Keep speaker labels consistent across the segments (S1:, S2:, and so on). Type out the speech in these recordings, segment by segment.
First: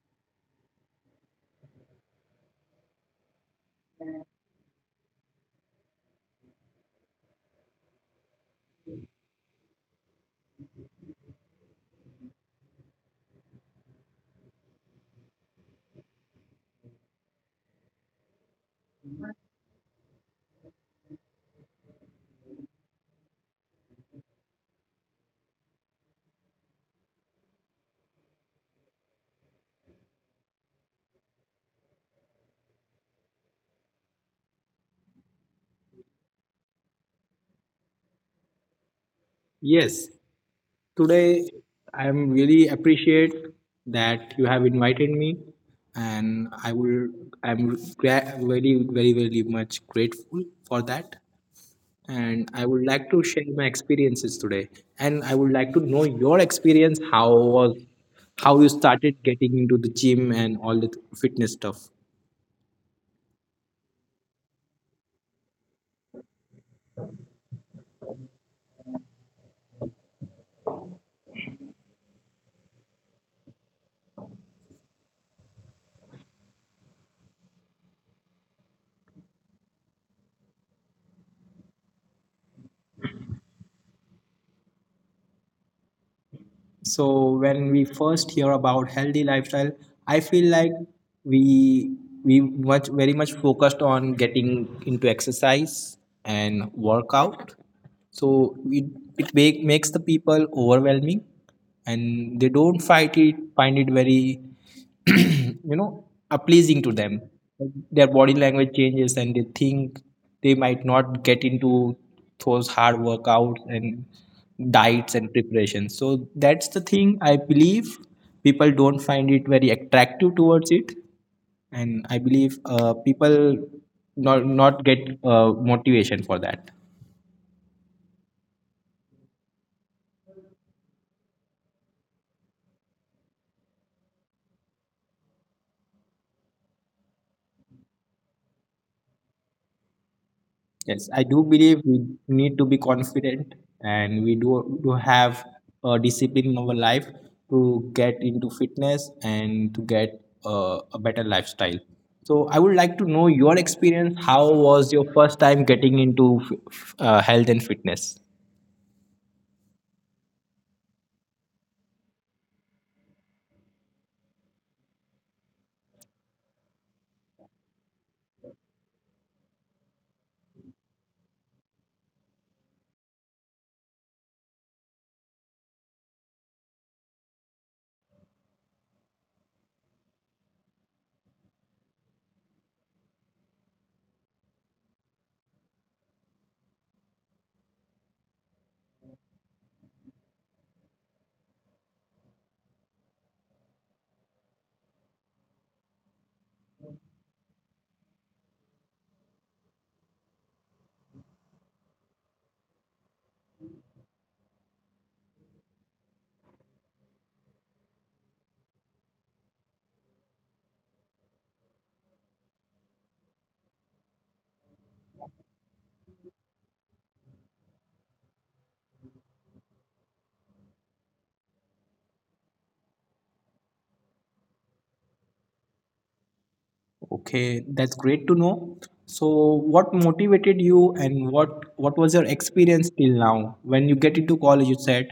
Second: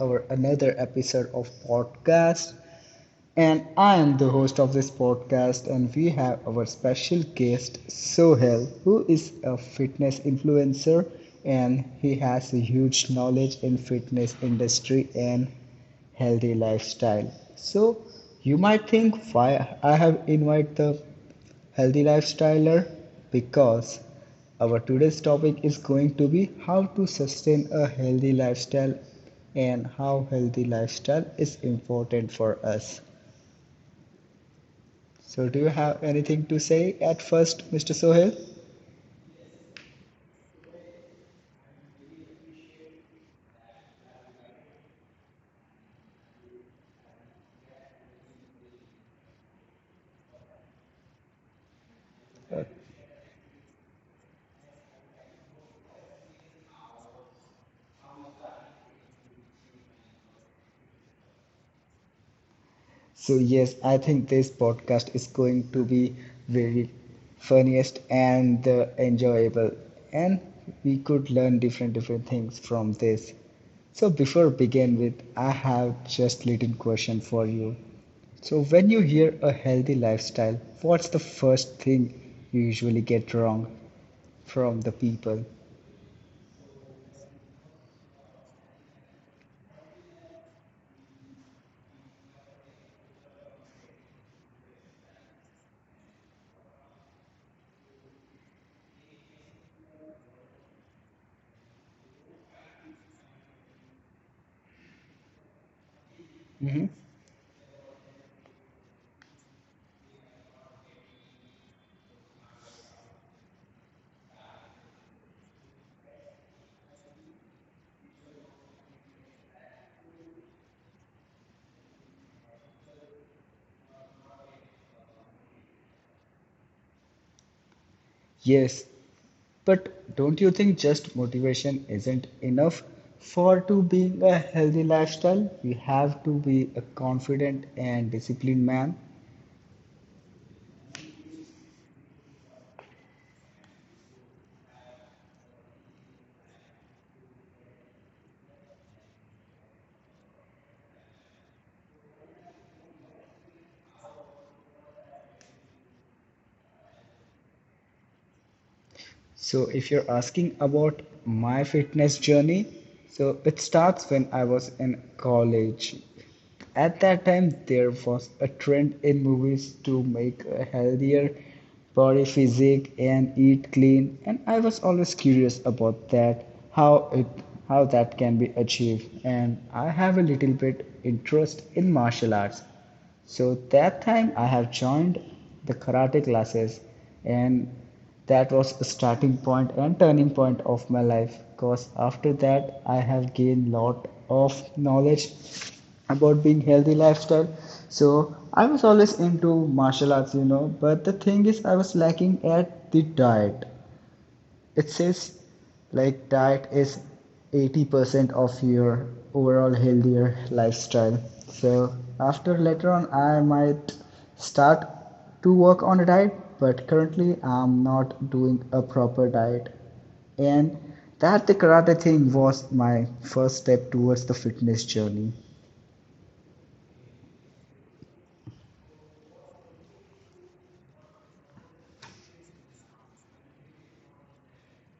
S1: our another episode of podcast. And I am the host of this podcast, and we have our special guest, Sohel, who is a fitness influencer and he has a huge knowledge in fitness industry and healthy lifestyle. So you might think why I have invited the healthy lifestyler because our today's topic is going to be how to sustain a healthy lifestyle and how healthy lifestyle is important for us. So, do you have anything to say at first, Mr. Sohail?
S2: Yes, today I am really appreciate that you have invited me, and I'm very much grateful for that. And I would like to share my experiences today, and I would like to know your experience. Was how you started getting into the gym and all the fitness stuff?
S1: So, yes, I think this podcast is going to be very funniest and enjoyable, and we could learn different different things from this. So, before begin with, I have just little question for you. So, when you hear a healthy lifestyle, what's the first thing you usually get wrong from the people?
S2: So when we first hear about healthy lifestyle, I feel like we we much focused on getting into exercise and workout. So it makes the people overwhelming, and they don't find it very you know are pleasing
S1: Mm-hmm.
S2: to them. Like, their body language changes and they think they might not get into those hard workouts and diets and preparations, so that's the thing I believe people don't find it very attractive towards it. And I believe people not get uh, motivation for that.
S1: Yes, but don't you think just motivation isn't enough for to being a healthy lifestyle? You have to be a confident and disciplined man.
S2: Yes, I do believe we need to be confident and we do have a discipline in our life to get into fitness and to get a better lifestyle. So I would like to know your experience. How was your first time getting into health and fitness?
S1: So if you're asking about my fitness journey, so it starts when I was in college. At that time, there was a trend in movies to make a healthier body physique and eat clean, and I was always curious about that, how it how that can be achieved. And I have a little bit interest in martial arts. So that time I have joined the karate classes and that was a starting point and turning point of my life because after that I have gained lot of knowledge about being healthy lifestyle. So I was always into martial arts, you know, but the thing is I was lacking at the diet. It says like diet is 80% of your overall healthier lifestyle. So after later on I might start to work on a diet, but currently I'm not doing a proper diet. And that the karate thing was my first step towards the fitness journey.
S2: Okay, that's great to know. So, what motivated you, and what was your experience till now? When you get into college, you said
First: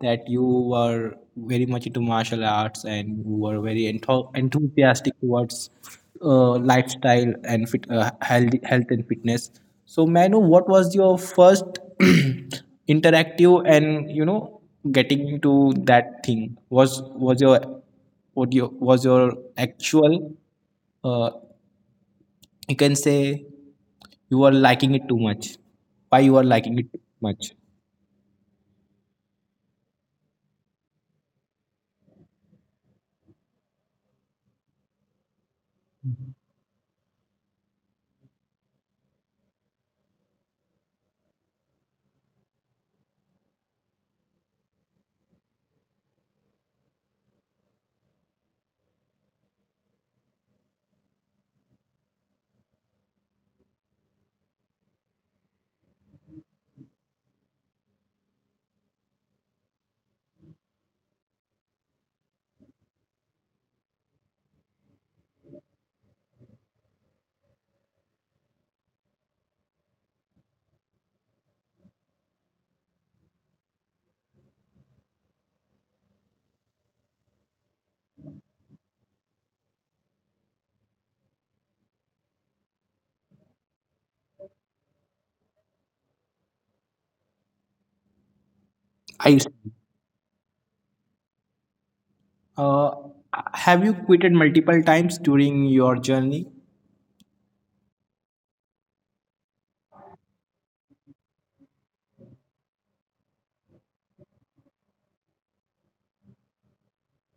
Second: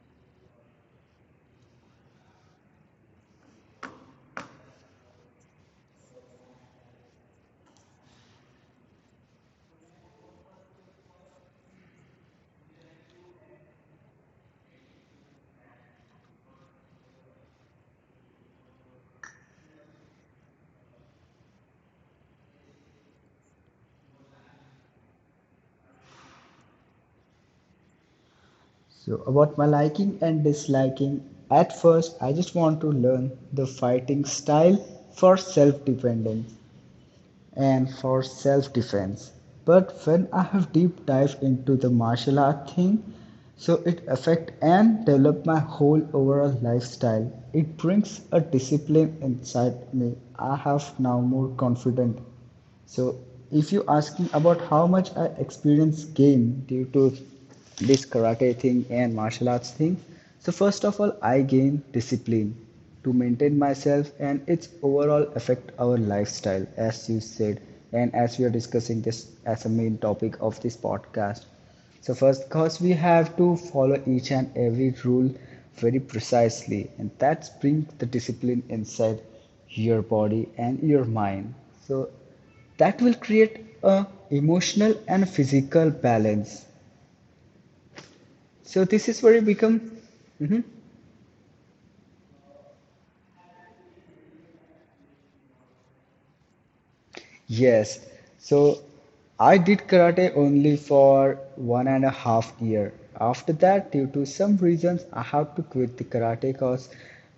S2: that you were very much into martial arts and you were very enthusiastic towards lifestyle and health and fitness. So, may I know what was your first interactive and getting into that thing? Was your what you was your actual uh, you can say, you are liking it too much. Why you are liking it too much?
S1: So about my liking and disliking, at first I just want to learn the fighting style for self-dependence and for self defense. But when I have deep dive into the martial art thing, so it affect and develop my whole overall lifestyle. It brings a discipline inside me. I have now more confident. So if you asking about how much I experience gain due to this karate thing and martial arts thing, so first of all I gain discipline to maintain myself and its overall affect our lifestyle as you said and as we are discussing this as a main topic of this podcast. So first cause we have to follow each and every rule very precisely and that brings the discipline inside your body and your mind. So that will create a emotional and physical balance, so this is where
S2: I
S1: it
S2: see.
S1: become. Mhm.
S2: uh, have you quitted multiple times during your journey?
S1: Yes. So I did karate only for 1.5 years. After that, due to some reasons, I had to quit the karate because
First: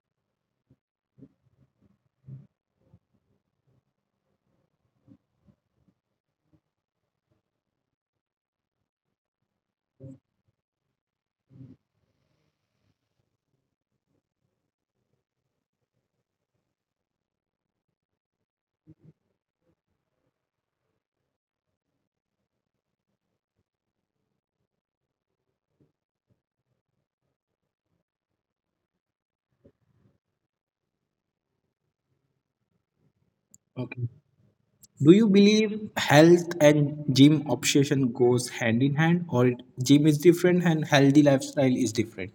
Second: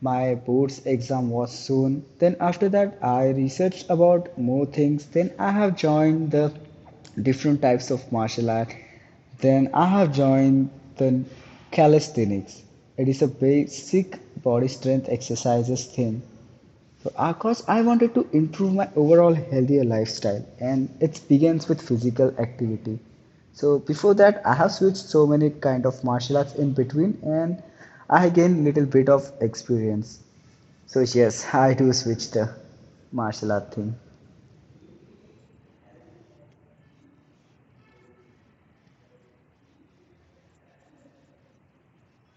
S1: my board's exam was soon. Then after that, I researched about more things. Then I have joined the different types of martial art. Then I have joined the calisthenics. It is a basic body strength exercises thing. So, Akash, I wanted to improve my overall healthier lifestyle, and it begins with physical activity. So, before that, I have switched so many kind of martial arts in between, and I gained little bit of experience. So, yes, I do switch the martial art thing.
S2: Okay, do you believe health and gym obsession goes hand in hand, or gym is different and healthy lifestyle is different?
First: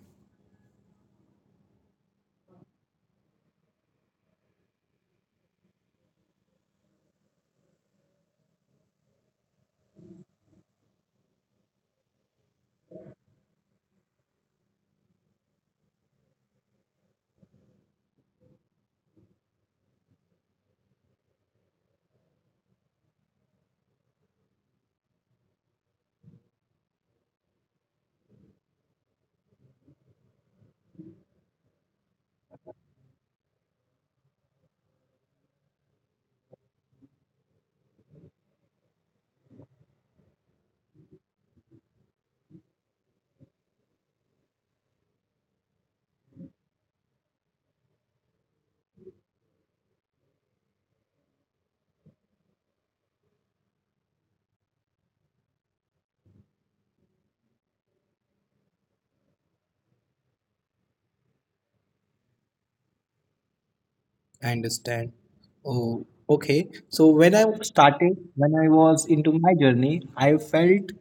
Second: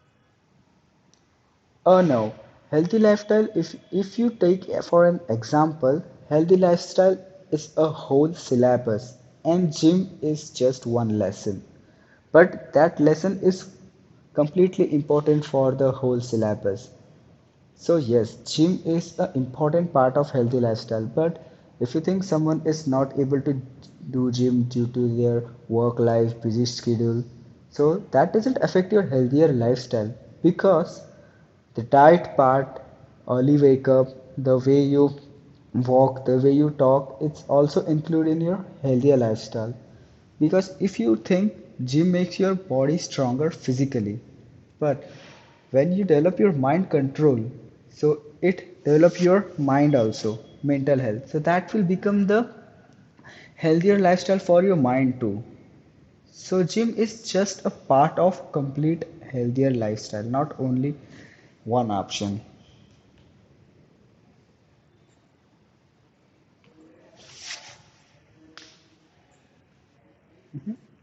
S1: Oh no, healthy lifestyle. If you take for an example, healthy lifestyle is a whole syllabus, and gym is just one lesson. But that lesson is completely important for the whole syllabus. So yes, gym is an important part of healthy lifestyle, but if you think someone is not able to do gym due to their work life, busy schedule, so that doesn't affect your healthier lifestyle because the diet part, early wake up, the way you walk, the way you talk, it's also included in your healthier lifestyle. Because if you think gym makes your body stronger physically, but when you develop your mind control, so it develop your mind also, mental health, so that will become the healthier lifestyle for your mind too. So gym is just a part of complete healthier lifestyle, not only one option.
S2: I understand. Oh, okay. So when I started, when I was into my journey, I felt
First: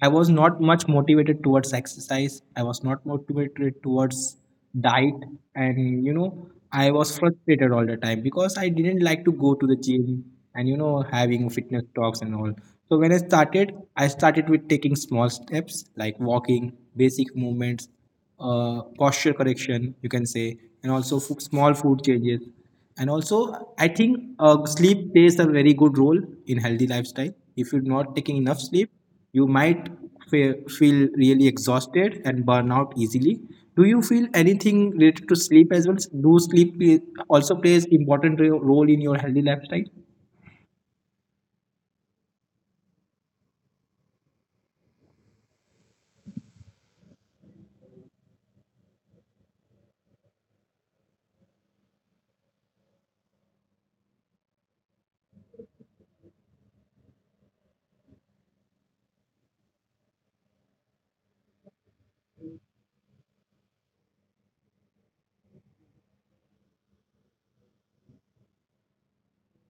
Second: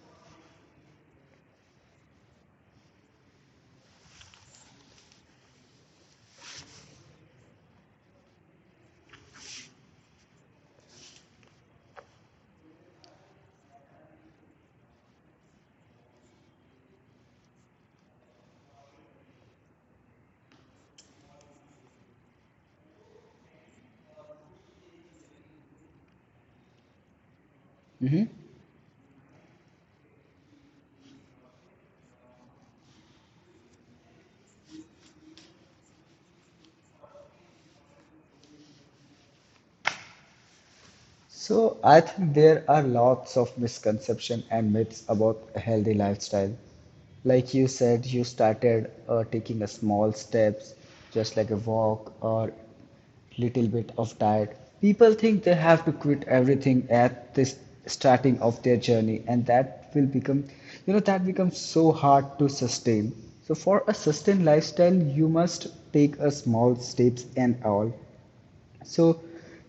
S2: I was not much motivated towards exercise. I was not motivated towards diet, and you know, I was frustrated all the time because I didn't like to go to the gym and you know, having fitness talks and all. So when I started with taking small steps like walking, basic movements, posture correction, you can say, and also small food changes. And also, I think sleep plays a very good role in healthy lifestyle. If you're not
S1: Mhm.
S2: taking enough sleep, you might feel really exhausted and burn out easily. Do you feel anything related to sleep as well? Do also plays important role in your healthy lifestyle?
S1: So I think there are lots of misconceptions and myths about a healthy lifestyle. Like you said, you started taking a small steps, just like a walk or little bit of diet. People think they have to quit everything at this starting of their journey, and that will become, you know, that becomes so hard to sustain. So for a sustained lifestyle, you must take a small steps and all. So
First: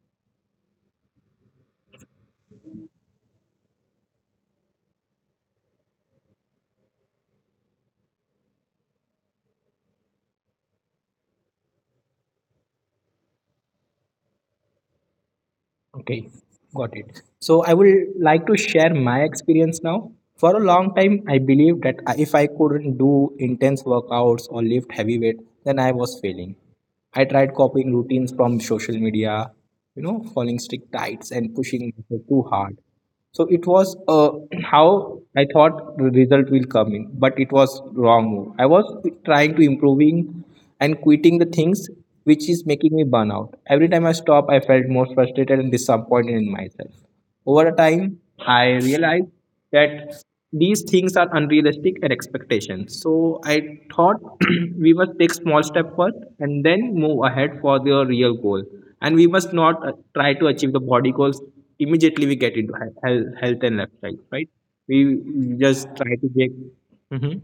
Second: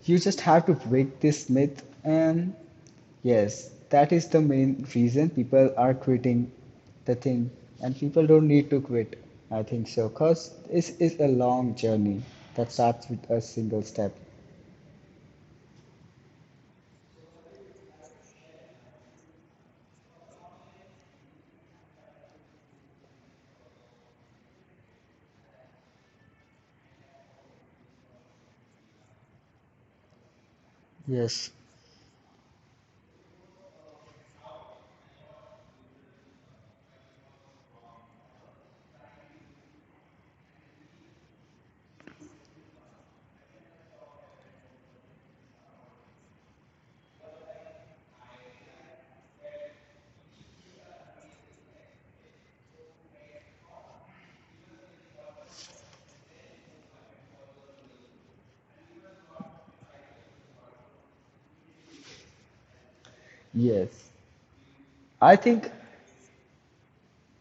S1: you just have to break this myth, and yes, that is the main reason people are quitting the thing, and people don't need to quit. I think so, because this is a long journey that starts with a single step.
S2: Okay, got it. So I would like to share my experience now. For a long time, I believed that if I couldn't do intense workouts or lift heavy weight, then I was failing. I tried copying routines from social media, you know, following strict diets
S1: Yes.
S2: and pushing myself too hard. So it was how I thought the result will come in, but it was wrong move. I was trying to improving and quitting the things which is making me burn out. Every time I stop, I felt more frustrated and disappointed in myself. Over the time, I realized that these things are unrealistic and expectations. So I thought we must take small step first and then move ahead for the real goal. And we must not try to achieve the body goals immediately we get into health and
S1: Yes,
S2: lifestyle, right? We
S1: I think.
S2: just try to get. Mhm.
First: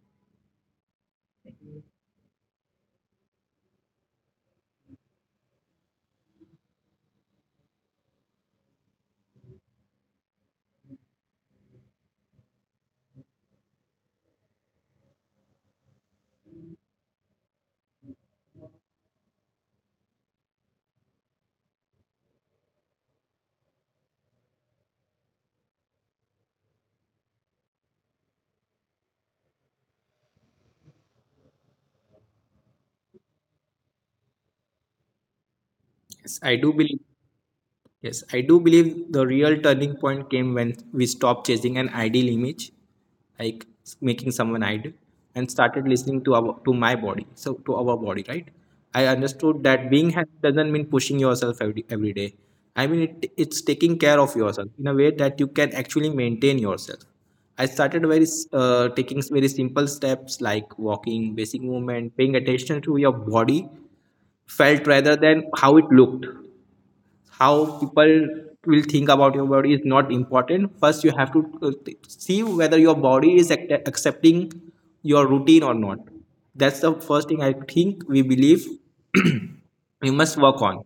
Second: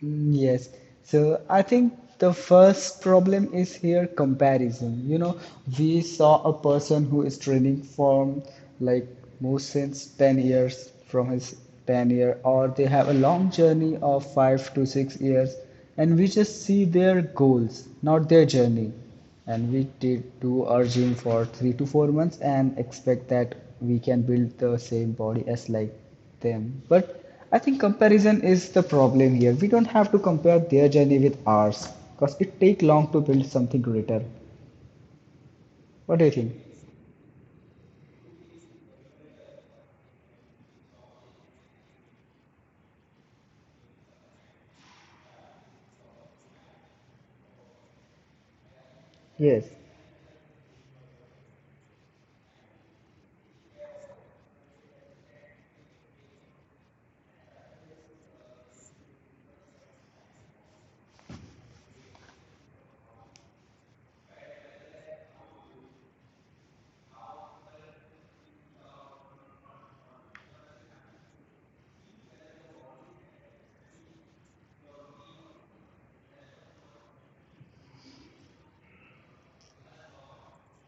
S1: Mm, yes. So I think the first problem is here comparison. You know, we saw a person who is training from like more since 10 years from his 10 year or they have a long journey of 5 to 6 years and we just see their goals, not their journey. And we did do our gym for 3 to 4 months and expect that we can build the same body as like them. But I think comparison is the problem here. We don't have to compare their journey with ours because it take long to build something greater. What do you
S2: Yes,
S1: think?
S2: I do believe Yes, I do believe the real turning point came when we stopped chasing an ideal image, like making someone ideal, and started listening to our to my body, so to our body, right? I understood
S1: Yes.
S2: that being happy doesn't mean pushing yourself every day. I mean, it's taking care of yourself in a way that you can actually maintain yourself. I started taking very simple steps like walking, basic movement, paying attention to your body felt rather than how it looked. How people will think about your body is not important. First you have to see whether your body is accepting your routine or not. That's the first thing I think we believe. You must work on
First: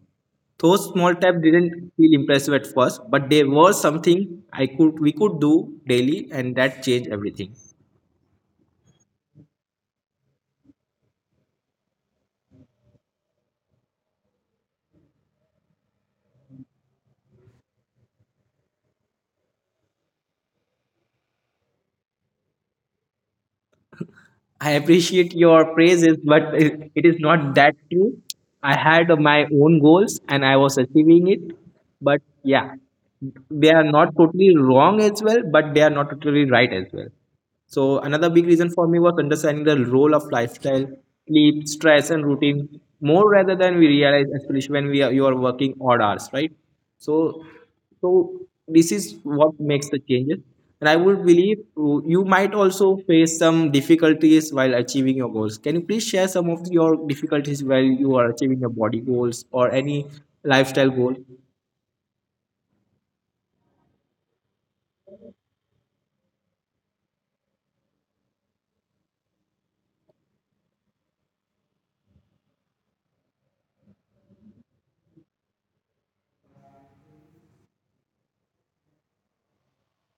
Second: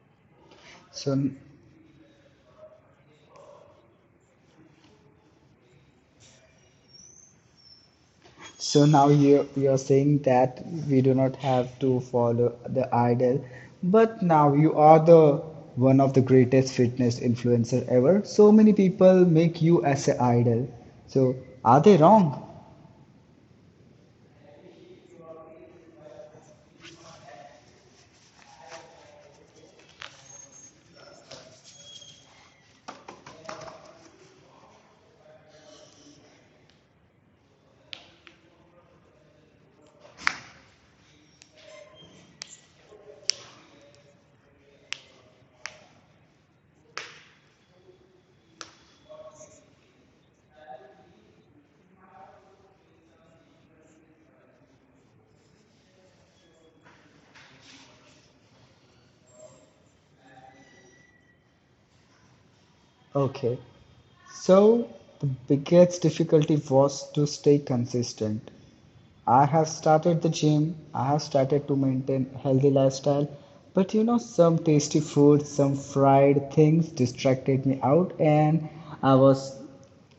S2: those
S1: So,
S2: small steps. Didn't feel impressive at first, but they were something I could we could do daily, and that changed everything.
S1: so now you are saying that we do not have to follow the idol, but now you are the one of the greatest fitness influencer ever. So many people make you as an idol. So are they wrong?
S2: I appreciate your praises, but it is not that true. I had my own goals and I was achieving it. But yeah, they are not totally wrong as well, but they are not totally right as well. So another big reason for me was understanding the role of lifestyle, sleep, stress, and routine more rather than we realize, especially when we are you are working odd hours, right? So, so, this is what makes the changes. And I would believe you might also face some difficulties while achieving your goals. Can you please share some of your difficulties while you are achieving your body goals or any lifestyle goal?
S1: Okay. So the biggest difficulty was to stay consistent. I have started the gym. I have started to maintain healthy lifestyle. But you know, some tasty food, some fried things distracted me out, and I was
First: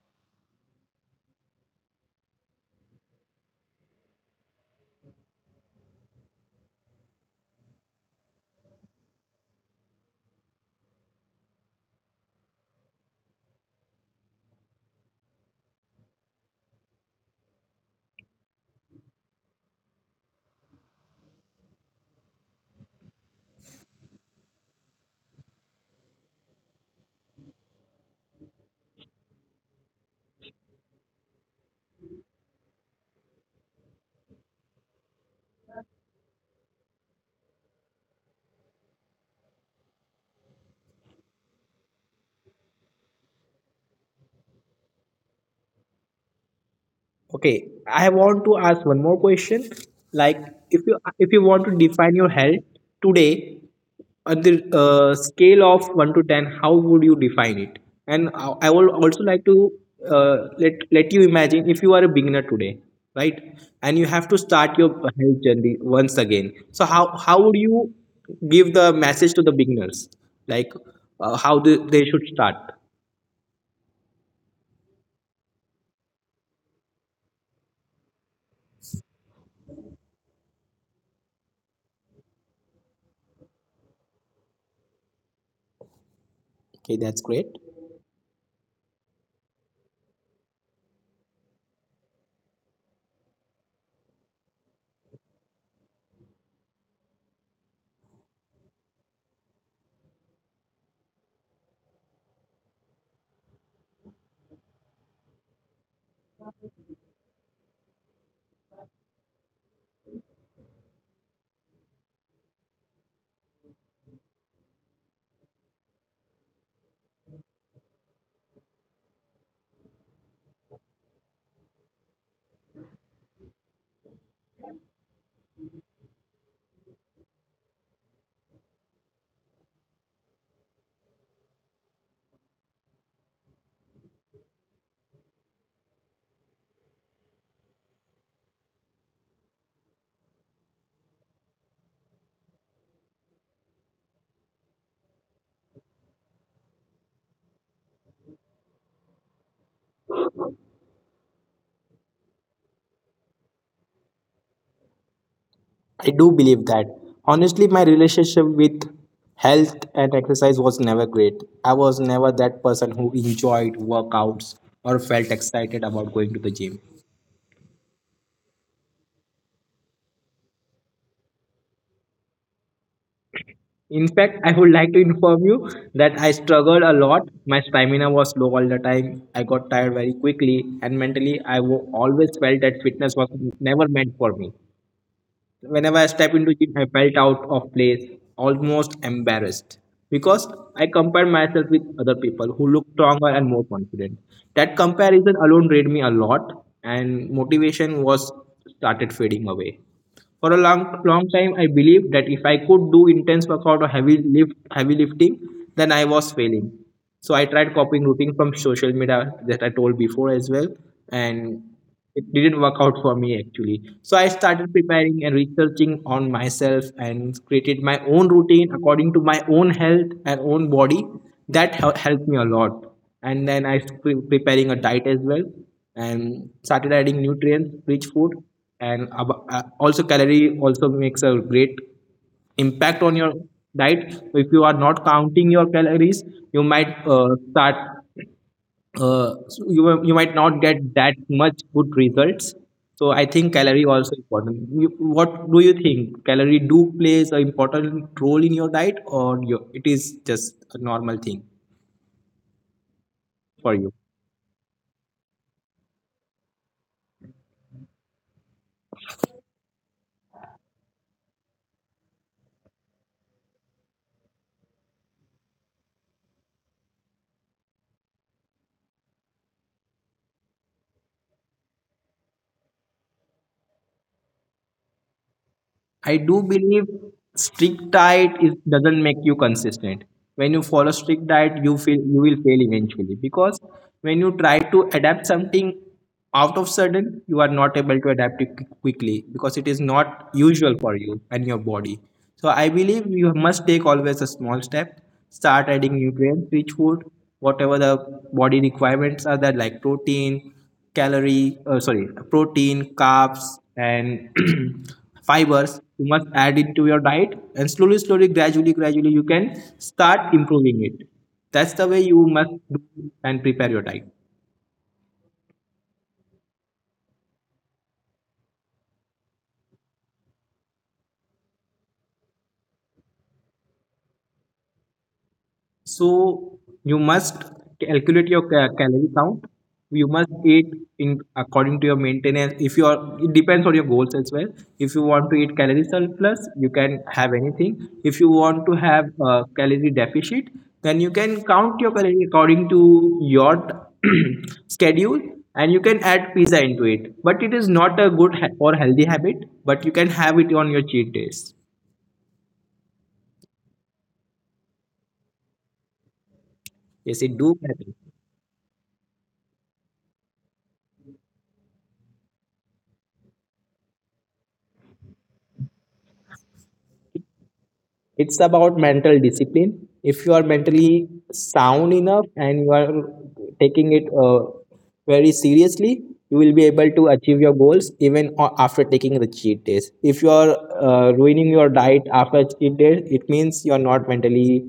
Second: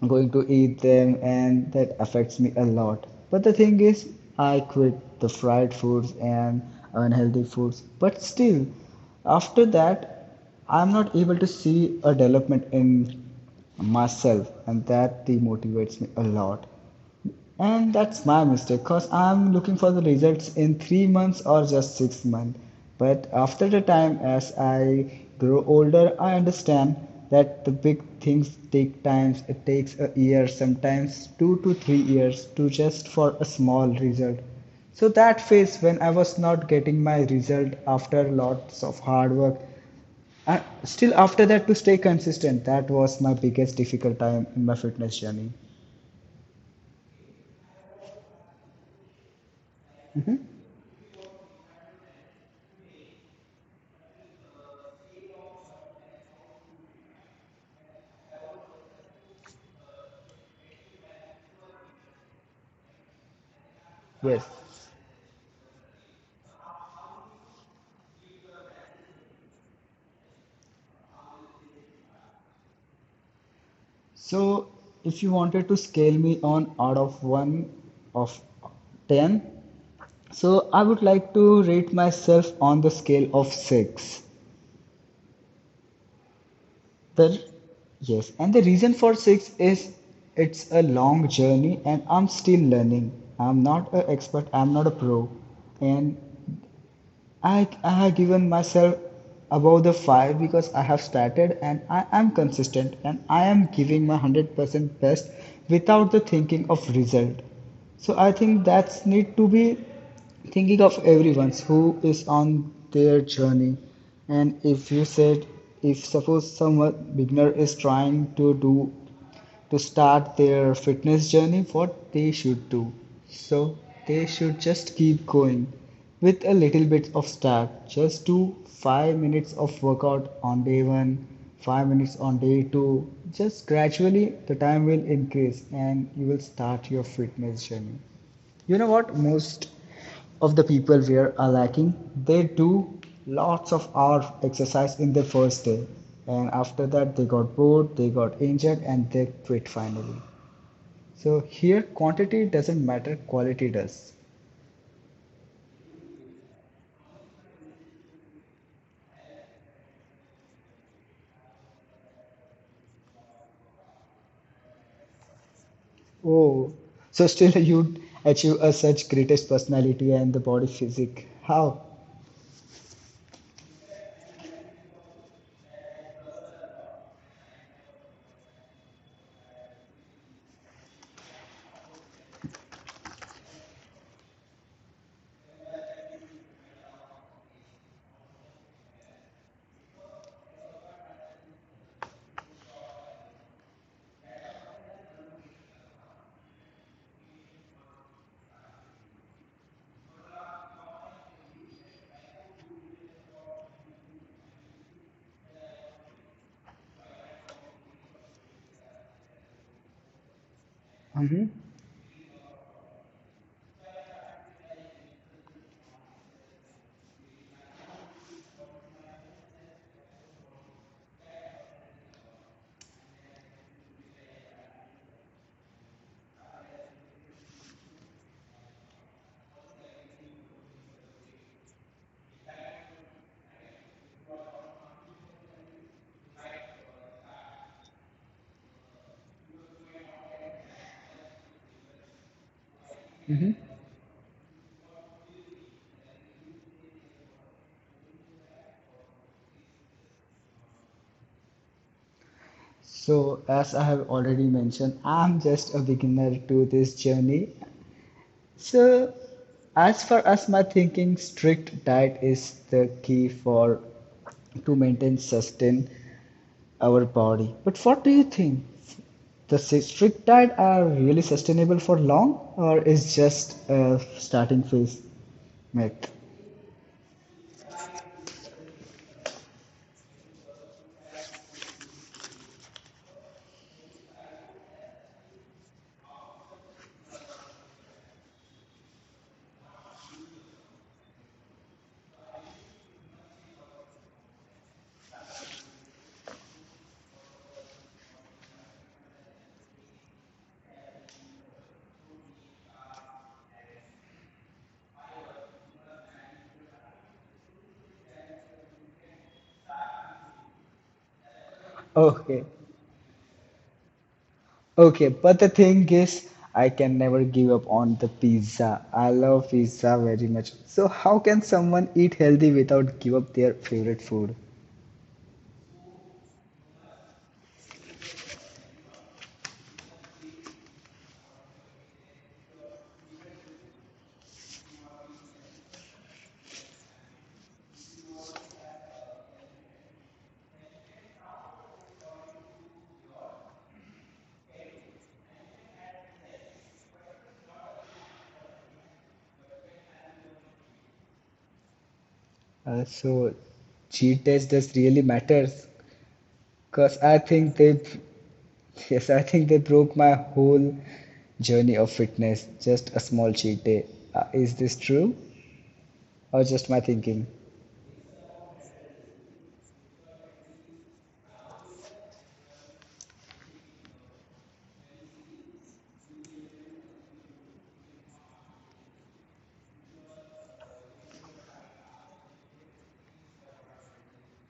S1: going to eat them, and that affects me a lot. But the thing is, I quit the fried foods and unhealthy foods. But still, after that, I'm not able to see a development in myself, and that demotivates me a lot. And that's my mistake because I'm looking for the results in 3 months or just 6 months. But after the time, as I grow older, I understand that the big things take time. It takes a year, sometimes 2 to 3 years, to just for a small result. So that phase when I was not getting my result after lots of hard work, and still after that to stay consistent, that was my biggest difficult time in my fitness journey.
S2: Okay, I want to ask one more question. Like, if you want to define your health today on the scale of one to ten, how would you define it? And I would also like to uh, let you imagine if you are a beginner today, right? And you have to
S1: Yes.
S2: start your health journey once again. So how would you give the message to the beginners, like how they should start?
S1: So if you wanted to scale me on out of 1 of 10, so I would like to rate myself on the scale of 6.
S2: Okay, that's great.
S1: The yes, and the reason for 6 is it's a long journey and I'm still learning. I'm not an expert, I'm not a pro. And I have given myself above the five because I have started and I am consistent and I am giving my 100% best without the thinking of result. So I think that's need to be thinking of everyone who is on their journey. And if you said, if suppose someone beginner is trying to do to start their fitness journey, what they should do. So they should just keep going with a little bit of start. Just do 5 minutes of workout on day one, 5 minutes on day two. Just gradually the time will increase and you will start your fitness journey. You know what most of the people where are lacking, they do lots of hour exercise in their first day and after that they got bored, they got injured and they quit finally. So here quantity doesn't matter, quality does.
S2: I do believe that. Honestly, my relationship with health and exercise was never great. I was never that person who enjoyed workouts or felt excited about going to the gym.
S1: Oh, so still you achieve a such greatest personality and the body physique, how?
S2: In fact, I would like to inform you that I struggled a lot. My stamina was low all the time. I got tired very quickly, and mentally, I always felt that fitness was never meant for me. Whenever I step into gym, I felt out of place, almost embarrassed because I compared myself with other people who look stronger and more confident. That comparison alone drained me a lot, and motivation was started fading away. For a long, long time, I believed that if I could do intense workout or heavy lifting, then I was failing. So I tried copying routine from social media that I told before as well, and
S1: Hmm.
S2: it didn't work out for me actually. So I started preparing and researching on myself and created my own routine according to my own health and own body. That helped me a lot, and then I was preparing a diet as well and started adding nutrients rich food. And also calorie also makes a great impact on your diet. If you are not counting your calories, you might start, you might not get that much good results. So I think calorie also important. What do you think, calorie do plays an important role in your diet, or it is just a normal thing
S1: So
S2: for
S1: as
S2: you?
S1: I have already mentioned, I'm just a beginner to this journey. So, as far as my thinking, strict diet is the key for to maintain sustain our body. But what do you think? The si- strict diet are really sustainable for long, or is just a starting phase
S2: I
S1: myth?
S2: do believe doesn't make you consistent. When you follow strict diet, you feel you will fail eventually, because when you try to adapt something out of sudden, you are not able to adapt it quickly because it is not usual for you and your body. So I believe you must take always a small step. Start adding nutrients rich food, whatever the body requirements are there, like protein, protein, carbs, and fibers you must add into your diet. And slowly, slowly, gradually, gradually, you can start improving it. That's the way you must
S1: Okay,
S2: do and prepare your diet.
S1: okay. But the thing is, I can never give up on the pizza. I love pizza very much. So how can someone eat healthy without give up their favorite food?
S2: So you must calculate your calorie count. You must eat in according to your maintenance. If you are, it depends on your goals as well. If you want to eat calorie surplus, you can have anything. If you want to have a calorie deficit, then you can count your calorie according to your schedule, and you can add pizza into it. But it is not a good ha- or healthy habit. But you can have it on your cheat days.
S1: So cheat test just really matters because
S2: Yes,
S1: I
S2: it do
S1: think
S2: matter.
S1: they, yes, I think they broke my whole journey of fitness. Just a small cheat day. Is this true or just my thinking?
S2: It's about mental discipline. If you are mentally sound enough and you are taking it very seriously, you will be able to achieve your goals even after taking the cheat days. If you are ruining your diet after cheat days, it means you are not mentally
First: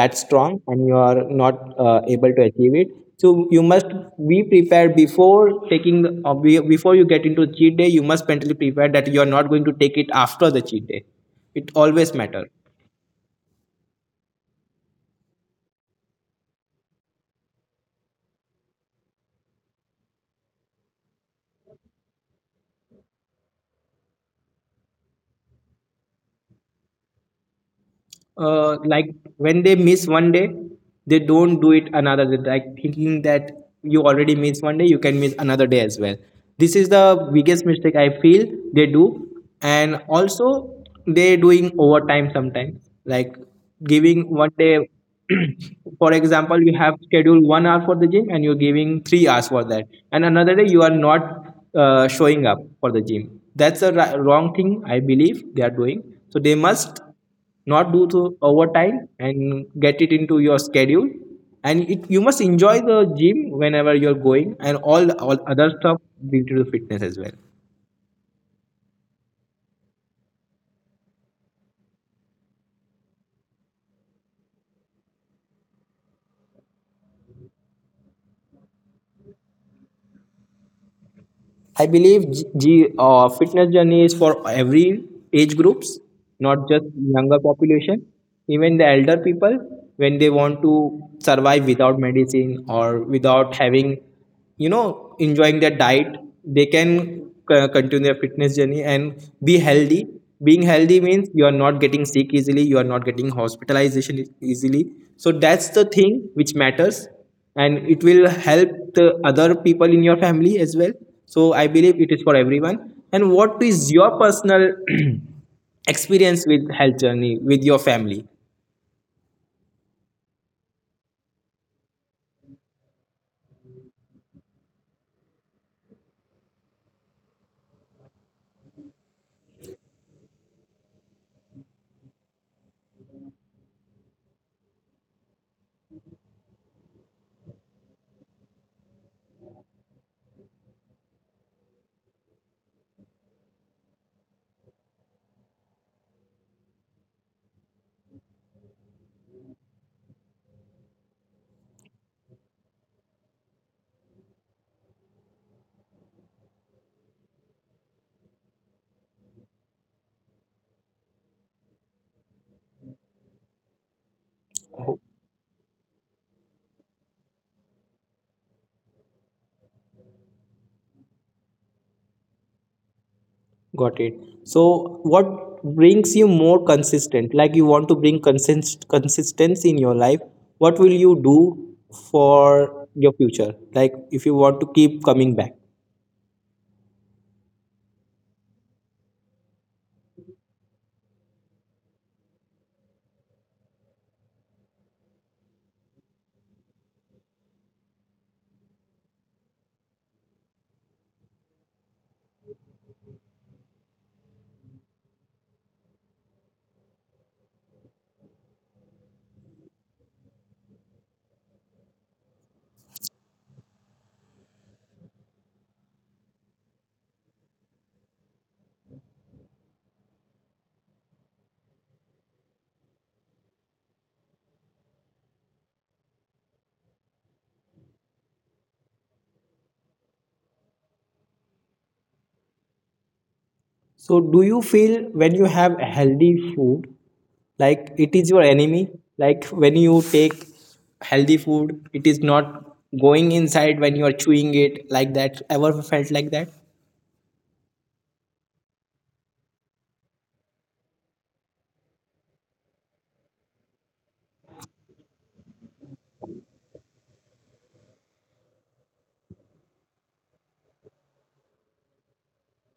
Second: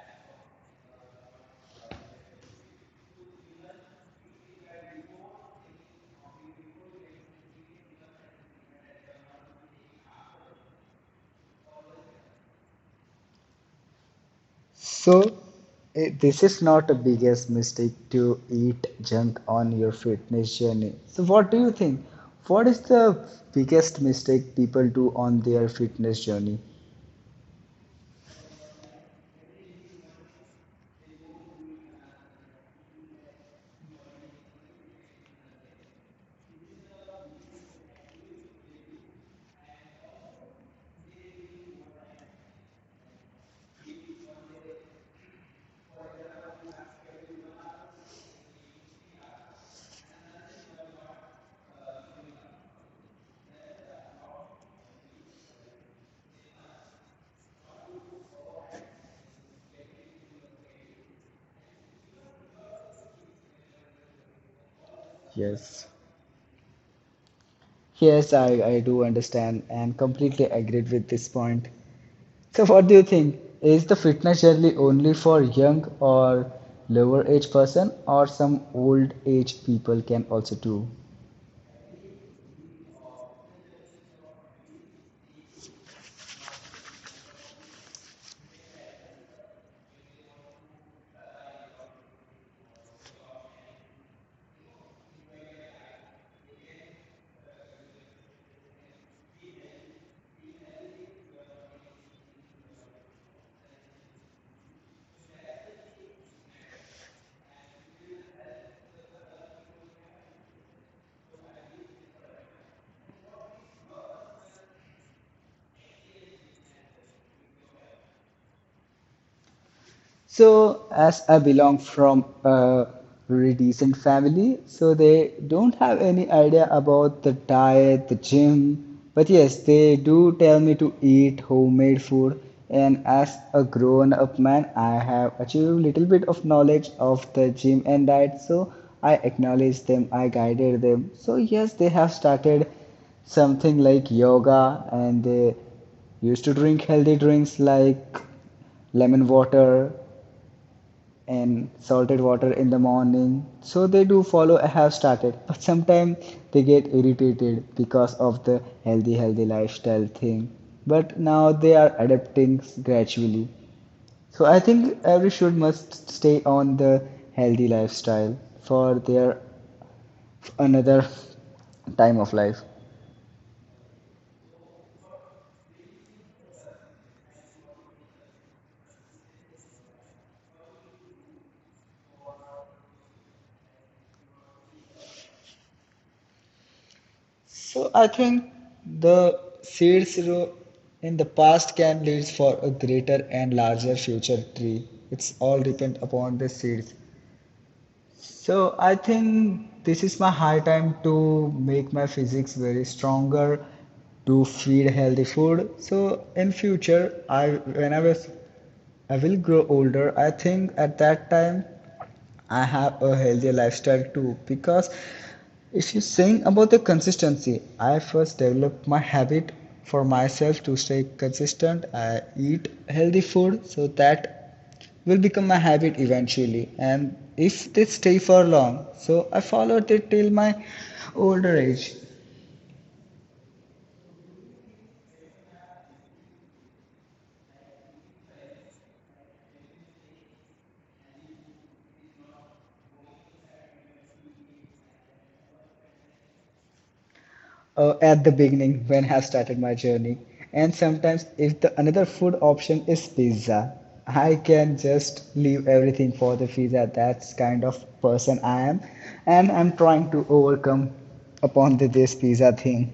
S2: that strong and you are not able to achieve it. So you must be prepared before before you get into cheat day. You must mentally prepare that you are not going to take it after the cheat day. It always matters.
S1: So eh, this is not a biggest mistake to eat junk on your fitness journey. So what do you think? What is the biggest mistake people do on their fitness journey?
S2: Like when they miss one day, they don't do it another day, like thinking that you already miss one day, you can miss another day as well. This is the biggest mistake I feel they do. And also they doing overtime sometimes, like giving one day, for example you have scheduled one hour for the gym and you're giving 3 hours for that. And another day you are not showing up for the gym. That's a wrong thing I believe they are doing. So they must not do the overtime and get it into your schedule. And you must enjoy the gym whenever you're going and all other
S1: Yes.
S2: stuff due to the fitness as well.
S1: Yes, I do understand and completely agreed with this point. So, what do you think? Is the fitness journey only for young or lower age person, or some old age people can also do?
S2: I believe the fitness journey is for every age groups, not just younger population. Even the elder people, when they want to survive without medicine or without having, enjoying their diet, they can continue their fitness journey and be healthy. Being healthy means you are not getting sick easily, you are not getting hospitalization easily. So that's the thing which matters, and it will help the other people in your family as well. So I believe it is for everyone. And what is your personal experience with health journey with your family?
S1: So, as I belong from a really decent family, so they don't have any idea about the diet, the gym. But yes, they do tell me to eat homemade food. And as a grown up man, I have achieved a little bit of knowledge of the gym and diet. So, I acknowledge them, I guided them. So, yes, they have started something like yoga and they used to drink healthy drinks like lemon water and salted water in the morning. So they do follow I have started, but sometimes they get irritated because of the healthy lifestyle thing. But now they are adapting gradually. So I think every should must stay on the healthy lifestyle for their another time of life.
S2: Got it. So what brings you more consistent, like you want to bring consistency in your life? What will you do for your future, like if you want to keep coming back?
S1: So I think the in the past can lead for a greater and larger future tree. It's all depend upon the seeds. So I think this is my high time to make my physics very stronger, to feed healthy food. So in future, when I was I will grow older. I think at that time I have a healthier lifestyle too because if you're saying about the consistency, I first developed my habit for myself to stay consistent. I eat healthy food so that will become my habit eventually. And if they stay for long, so I followed it till my older age.
S2: So, do you feel when you have healthy food, like it is your enemy? Like when you take healthy food, it is not going inside when you are chewing it, like that. Ever felt like that?
S1: At the beginning when I started my journey. And sometimes, if the another food option is pizza, I can just leave everything for the pizza. That's kind of person I am, and I'm trying to overcome upon the, this pizza thing.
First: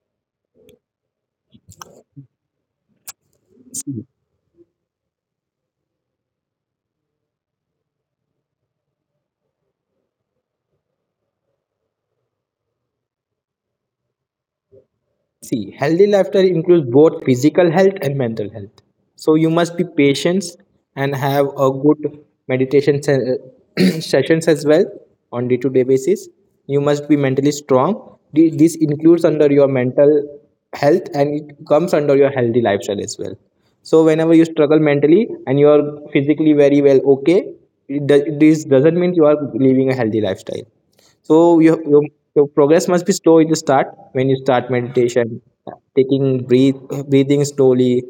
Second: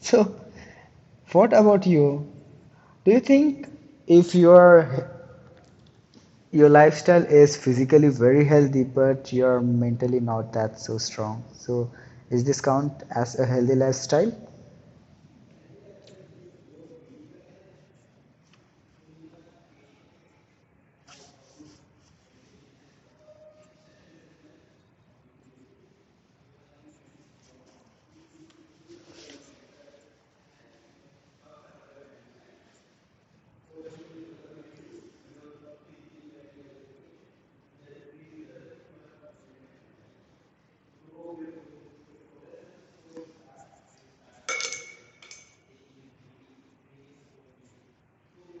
S1: So, what about you? Do you think if your lifestyle is physically very healthy, but you're mentally not that so strong, so is this count as a healthy lifestyle?
S2: See, healthy lifestyle includes both physical health and mental health. So you must be patient and have a good meditation sessions as well on day-to-day basis. You must be mentally strong. This includes under your mental health, and it comes under your healthy lifestyle as well. So whenever you struggle mentally and you are physically very well okay, this doesn't mean you are living a healthy lifestyle. So your progress must be slow in the start when you start meditation, taking breathe breathing slowly.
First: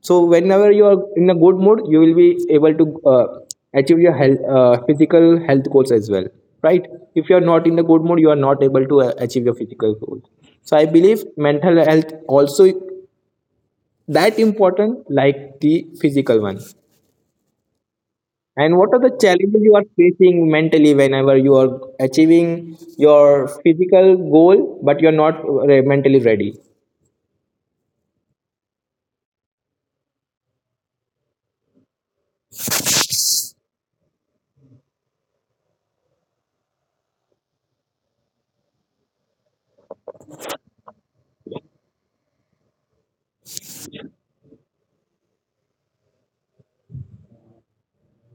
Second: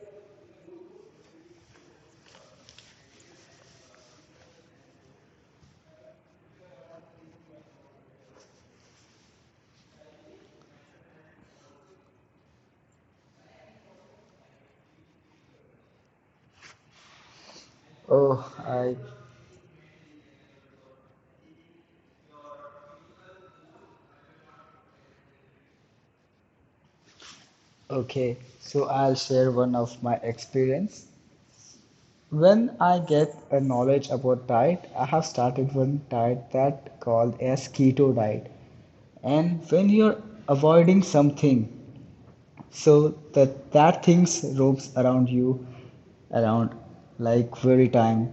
S2: So whenever you are in a good mood, you will be able to uh, achieve your physical health goals as well, right? If you are not in the good mood, you are not able to achieve your physical goals. So I believe mental health also that important like the physical one.
S1: Oh,
S2: And what are
S1: I.
S2: the challenges you are facing mentally whenever you are achieving your physical goal, but you're not mentally ready?
S1: Okay, so I'll share one of my experience. When I get a knowledge about diet, I have started one diet that called as keto diet. And when you're avoiding something, so that things ropes around you, around like very time,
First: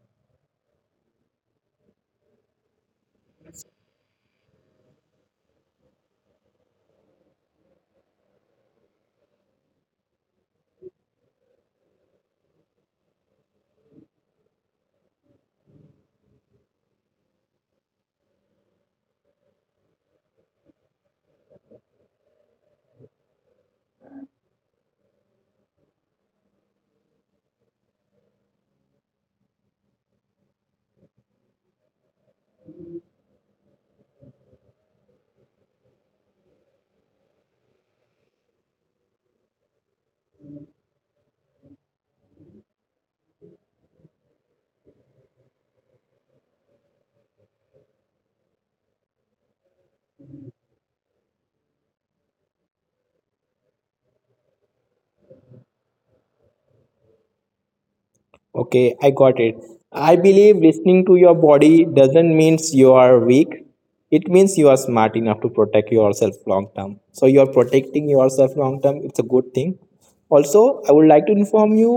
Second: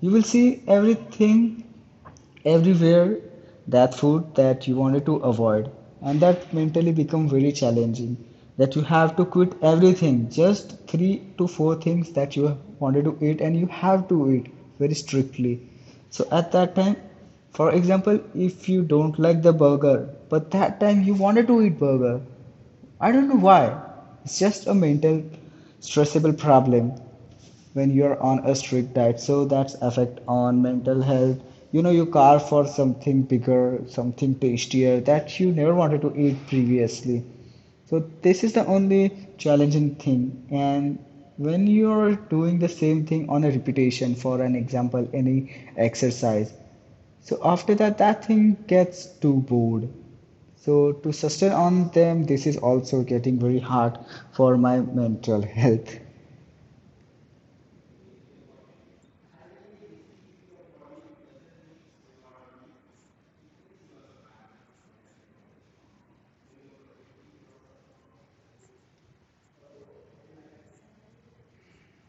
S1: you will see everything everywhere that food that you wanted to avoid, and that mentally become very challenging that you have to quit everything just three to four things that you wanted to eat and you have to eat very strictly. So at that time, for example, if you don't like the burger, but that time you wanted to eat burger, I don't know why. It's just a mental stressable problem when you're on a strict diet, so that's effect on mental health. You know, you carve for something bigger, something tastier that you never wanted to eat previously. So this is the only challenging thing. And when you're doing the same thing on a repetition, for an example, any exercise, so after that, that thing gets too bored. So to sustain on them, this is also getting very hard for my mental health.
S2: Okay, I got it. I believe listening to your body doesn't means you are weak. It means you are smart enough to protect yourself long term. So you are protecting yourself long term. It's a good thing. Also, I would like to inform you.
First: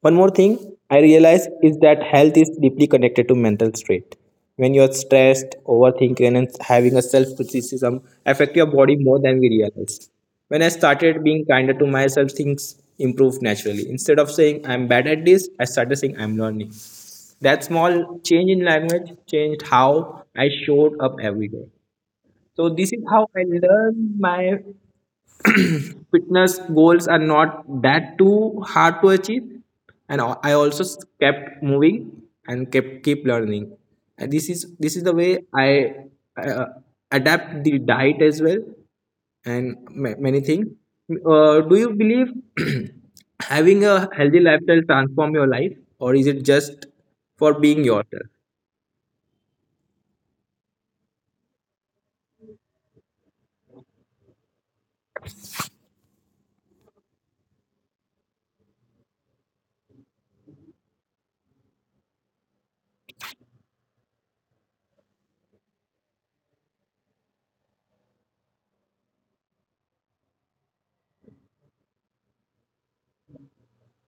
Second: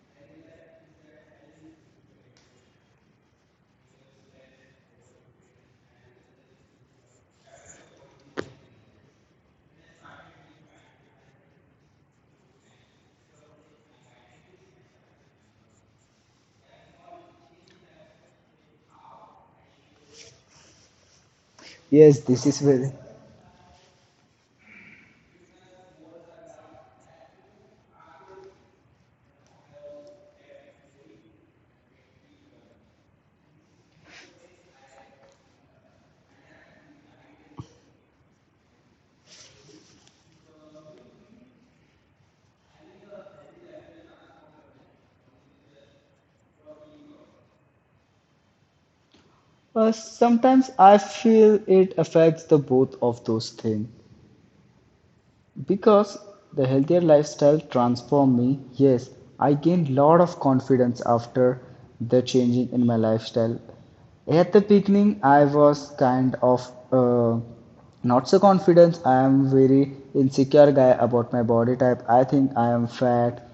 S2: One more thing I realize is that health is deeply connected to mental state. When you're stressed, overthinking, and having a self criticism affect your body more than we realize. When I started being kinder to myself, things improved naturally. Instead of saying I'm bad at this, I started saying I'm learning. That small change in language changed how I showed up every day.
S1: Yes,
S2: So
S1: this
S2: this
S1: is
S2: is
S1: very.
S2: how I learned my fitness goals are not that too hard to achieve, and I also kept moving and kept keep learning. And this is the way I uh, adapt the diet as well and many things. Do you believe having a healthy lifestyle transform your life, or is it just for being yourself?
S1: Sometimes I feel it affects the both of those things. Because the healthier lifestyle transformed me, yes, I gained lot of confidence after the changing in my lifestyle. At the beginning, I was kind of not so confident. I am very insecure guy about my body type. I think I am fat,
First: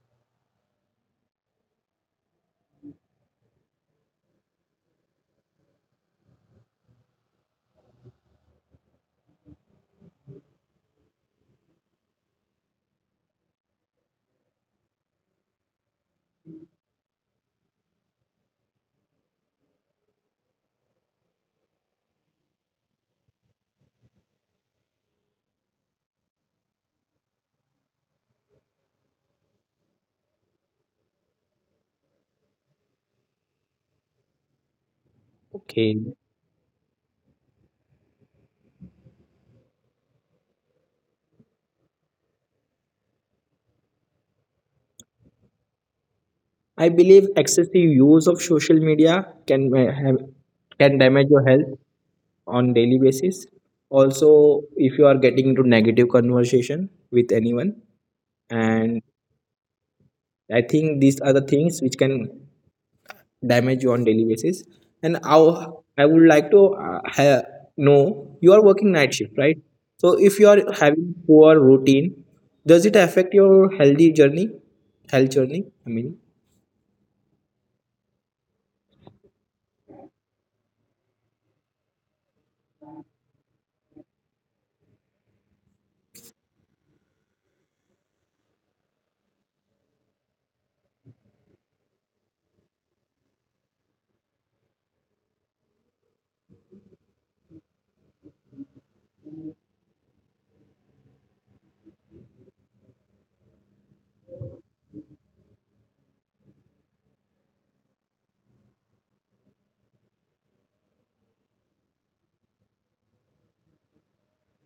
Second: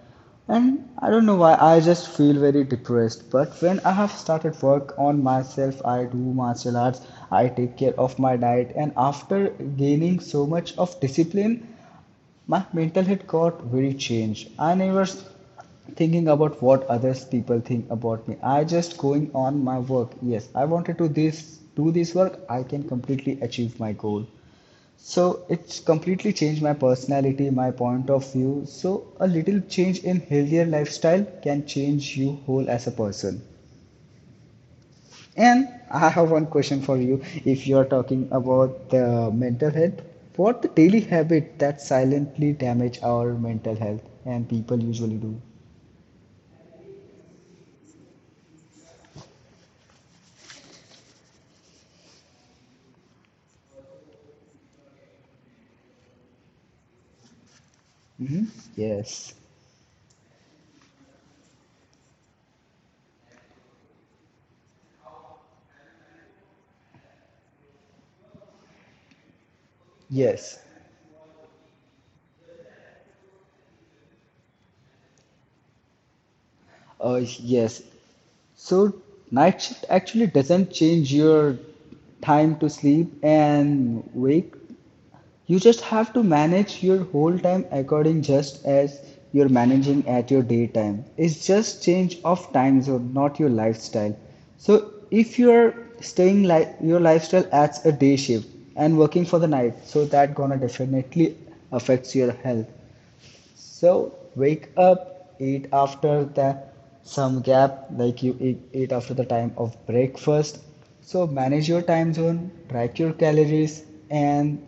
S1: and I don't know why. I just feel very depressed. But when I have started work on myself, I do martial arts. I take care of my diet, and after gaining so much of discipline, my mental health got very changed. I never thinking about what others people think about me. I just going on my work. Yes, I wanted to this do this work. I can completely achieve my goal. So it's completely changed my personality, my point of view. So a little change in healthier lifestyle can change you whole as a person. And
S2: Okay,
S1: I have one question for you. If you are talking about the mental health, what the daily habit that silently damage our mental health and people usually do?
S2: I believe excessive use of social media can ma- have- can damage your health on daily basis. Also if you are getting into negative conversation with anyone.
S1: Hmm.
S2: And
S1: Yes,
S2: I think these are the things which can damage you on daily basis. And how I would like to know, you are working night shift, right? So if you are
S1: yes,
S2: having poor routine, does it affect your health journey, I mean?
S1: yes. So night shift actually doesn't change your time to sleep and wake, you just have to manage your whole time according just as you're managing at your daytime. It's just change of time zone, not your lifestyle. So if you're staying like your lifestyle as a day shift and working for the night, so that gonna definitely affects your health. So wake up, eat after the some gap, like you eat, eat after the time of breakfast. So manage your time zone, track your calories, and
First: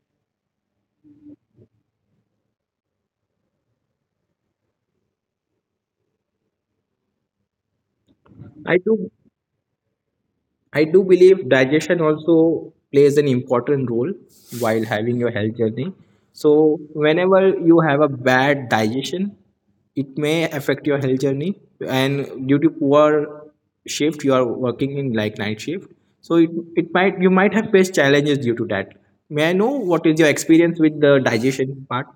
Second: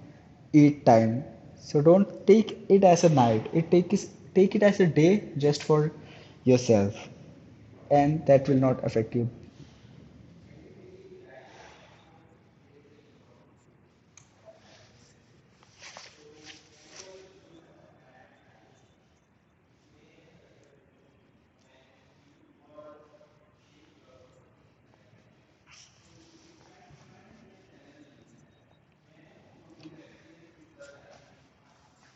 S1: eat time. So don't take it as a night. It take is Take it as a day just for yourself, and that will
S2: i
S1: not affect
S2: do
S1: you.
S2: I do believe digestion also plays an important role while having your health journey. So, whenever you have a bad digestion, it may affect your health journey. And due to poor shift, you are working in like night shift. So, it might you might have faced challenges due to that. May I know what is your experience with the digestion part?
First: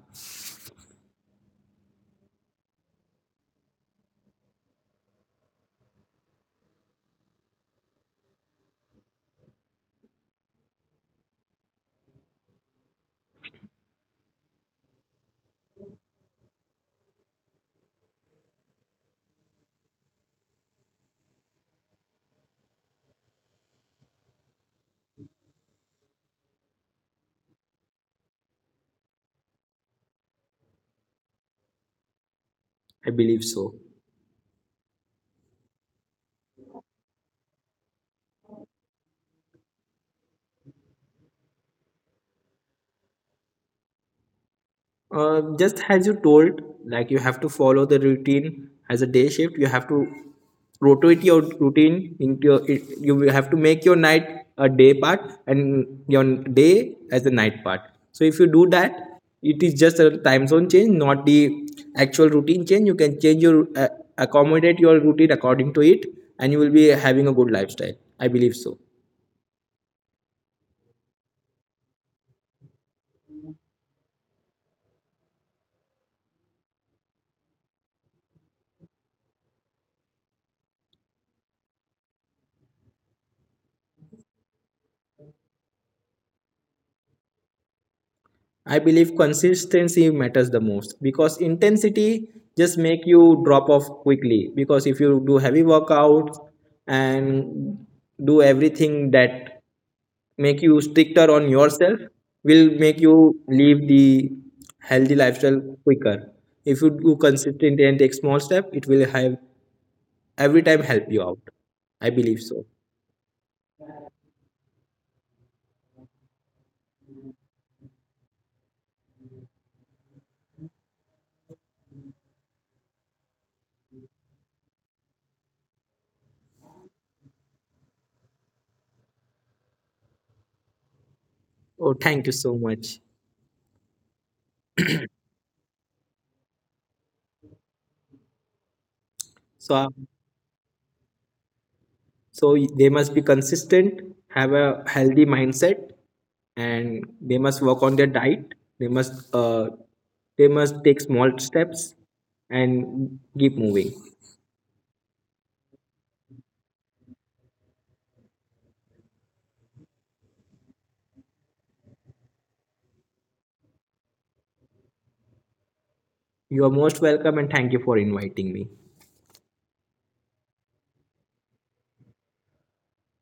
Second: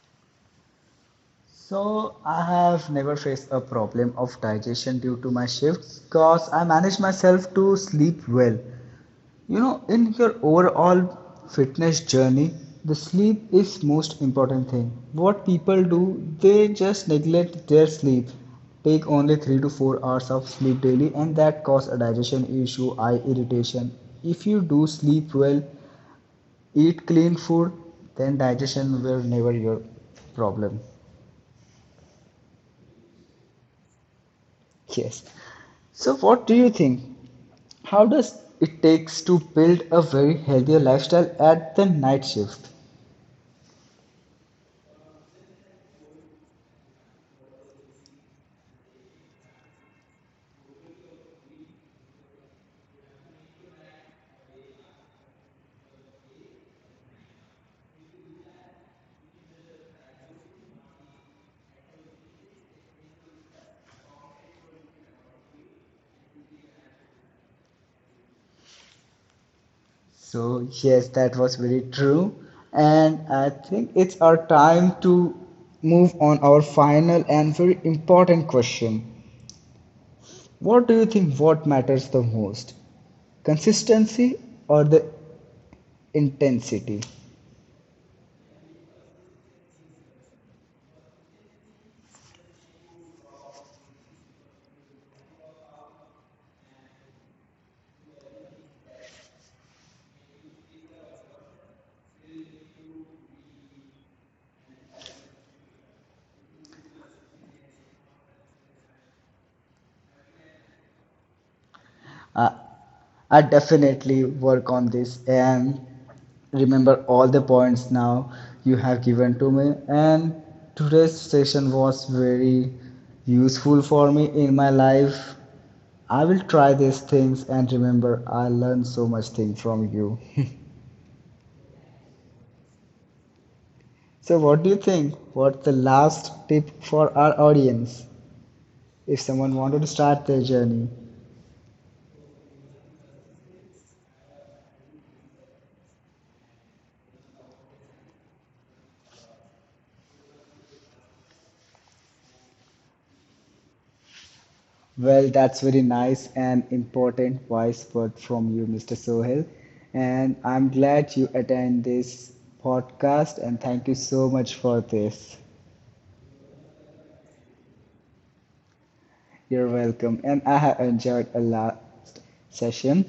S1: So I have never faced a problem of digestion due to my shifts because I manage myself to sleep well. You know, in your overall fitness journey, the sleep is most important thing. What people do, they just neglect their sleep. Take only 3 to 4 hours of sleep daily and that cause a digestion issue, eye irritation. If you do sleep well, eat clean food, then digestion will never your problem.
S2: I believe so.
S1: Yes. So what do you think? How does it takes to build a very healthier lifestyle at the night shift?
S2: Just as you told, like you have to follow the routine as a day shift. You have to rotate your routine into your. You will have to make your night a day part and your day as a night part. So if you do that, it is just a time zone change, not the actual routine change. You can change your accommodate your routine according to it, and you will be having a good lifestyle. I believe so.
S1: So, yes, that was very true. And I think it's our time to move on our final and very important question. What do you think what matters the most? Consistency or the intensity?
S2: I believe consistency matters the most because intensity just make you drop off quickly. Because if you do heavy workouts and do everything that make you stricter on yourself, will make you leave the healthy lifestyle quicker. If you do consistent and take small step, it will have every time help you out. I believe so.
S1: I definitely work on this and remember all the points now you have given to me. And today's session was very useful for me in my life. I will try these things and remember I learned so much thing from you.
S2: Oh, thank you so much.
S1: So what do you think? What's the last tip for our audience if someone
S2: so
S1: wanted to start their journey?
S2: So they must be consistent, have a healthy mindset, and they must work on their diet. They must take small steps and keep moving.
S1: Well, that's very nice and important wise word from you, Mr. Sohail. And I'm glad you attend this podcast and thank you so much for this.
S2: You are most welcome, and thank you for inviting me.
S1: You're welcome. And I have enjoyed a lot session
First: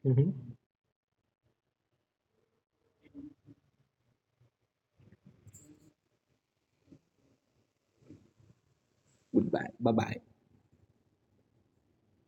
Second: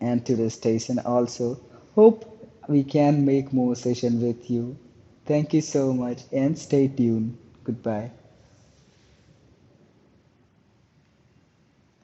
S1: and today's
S2: Mhm.
S1: station also. Hope we can make more session with you. Thank you so much and stay tuned. Goodbye.
S2: Goodbye. Bye bye.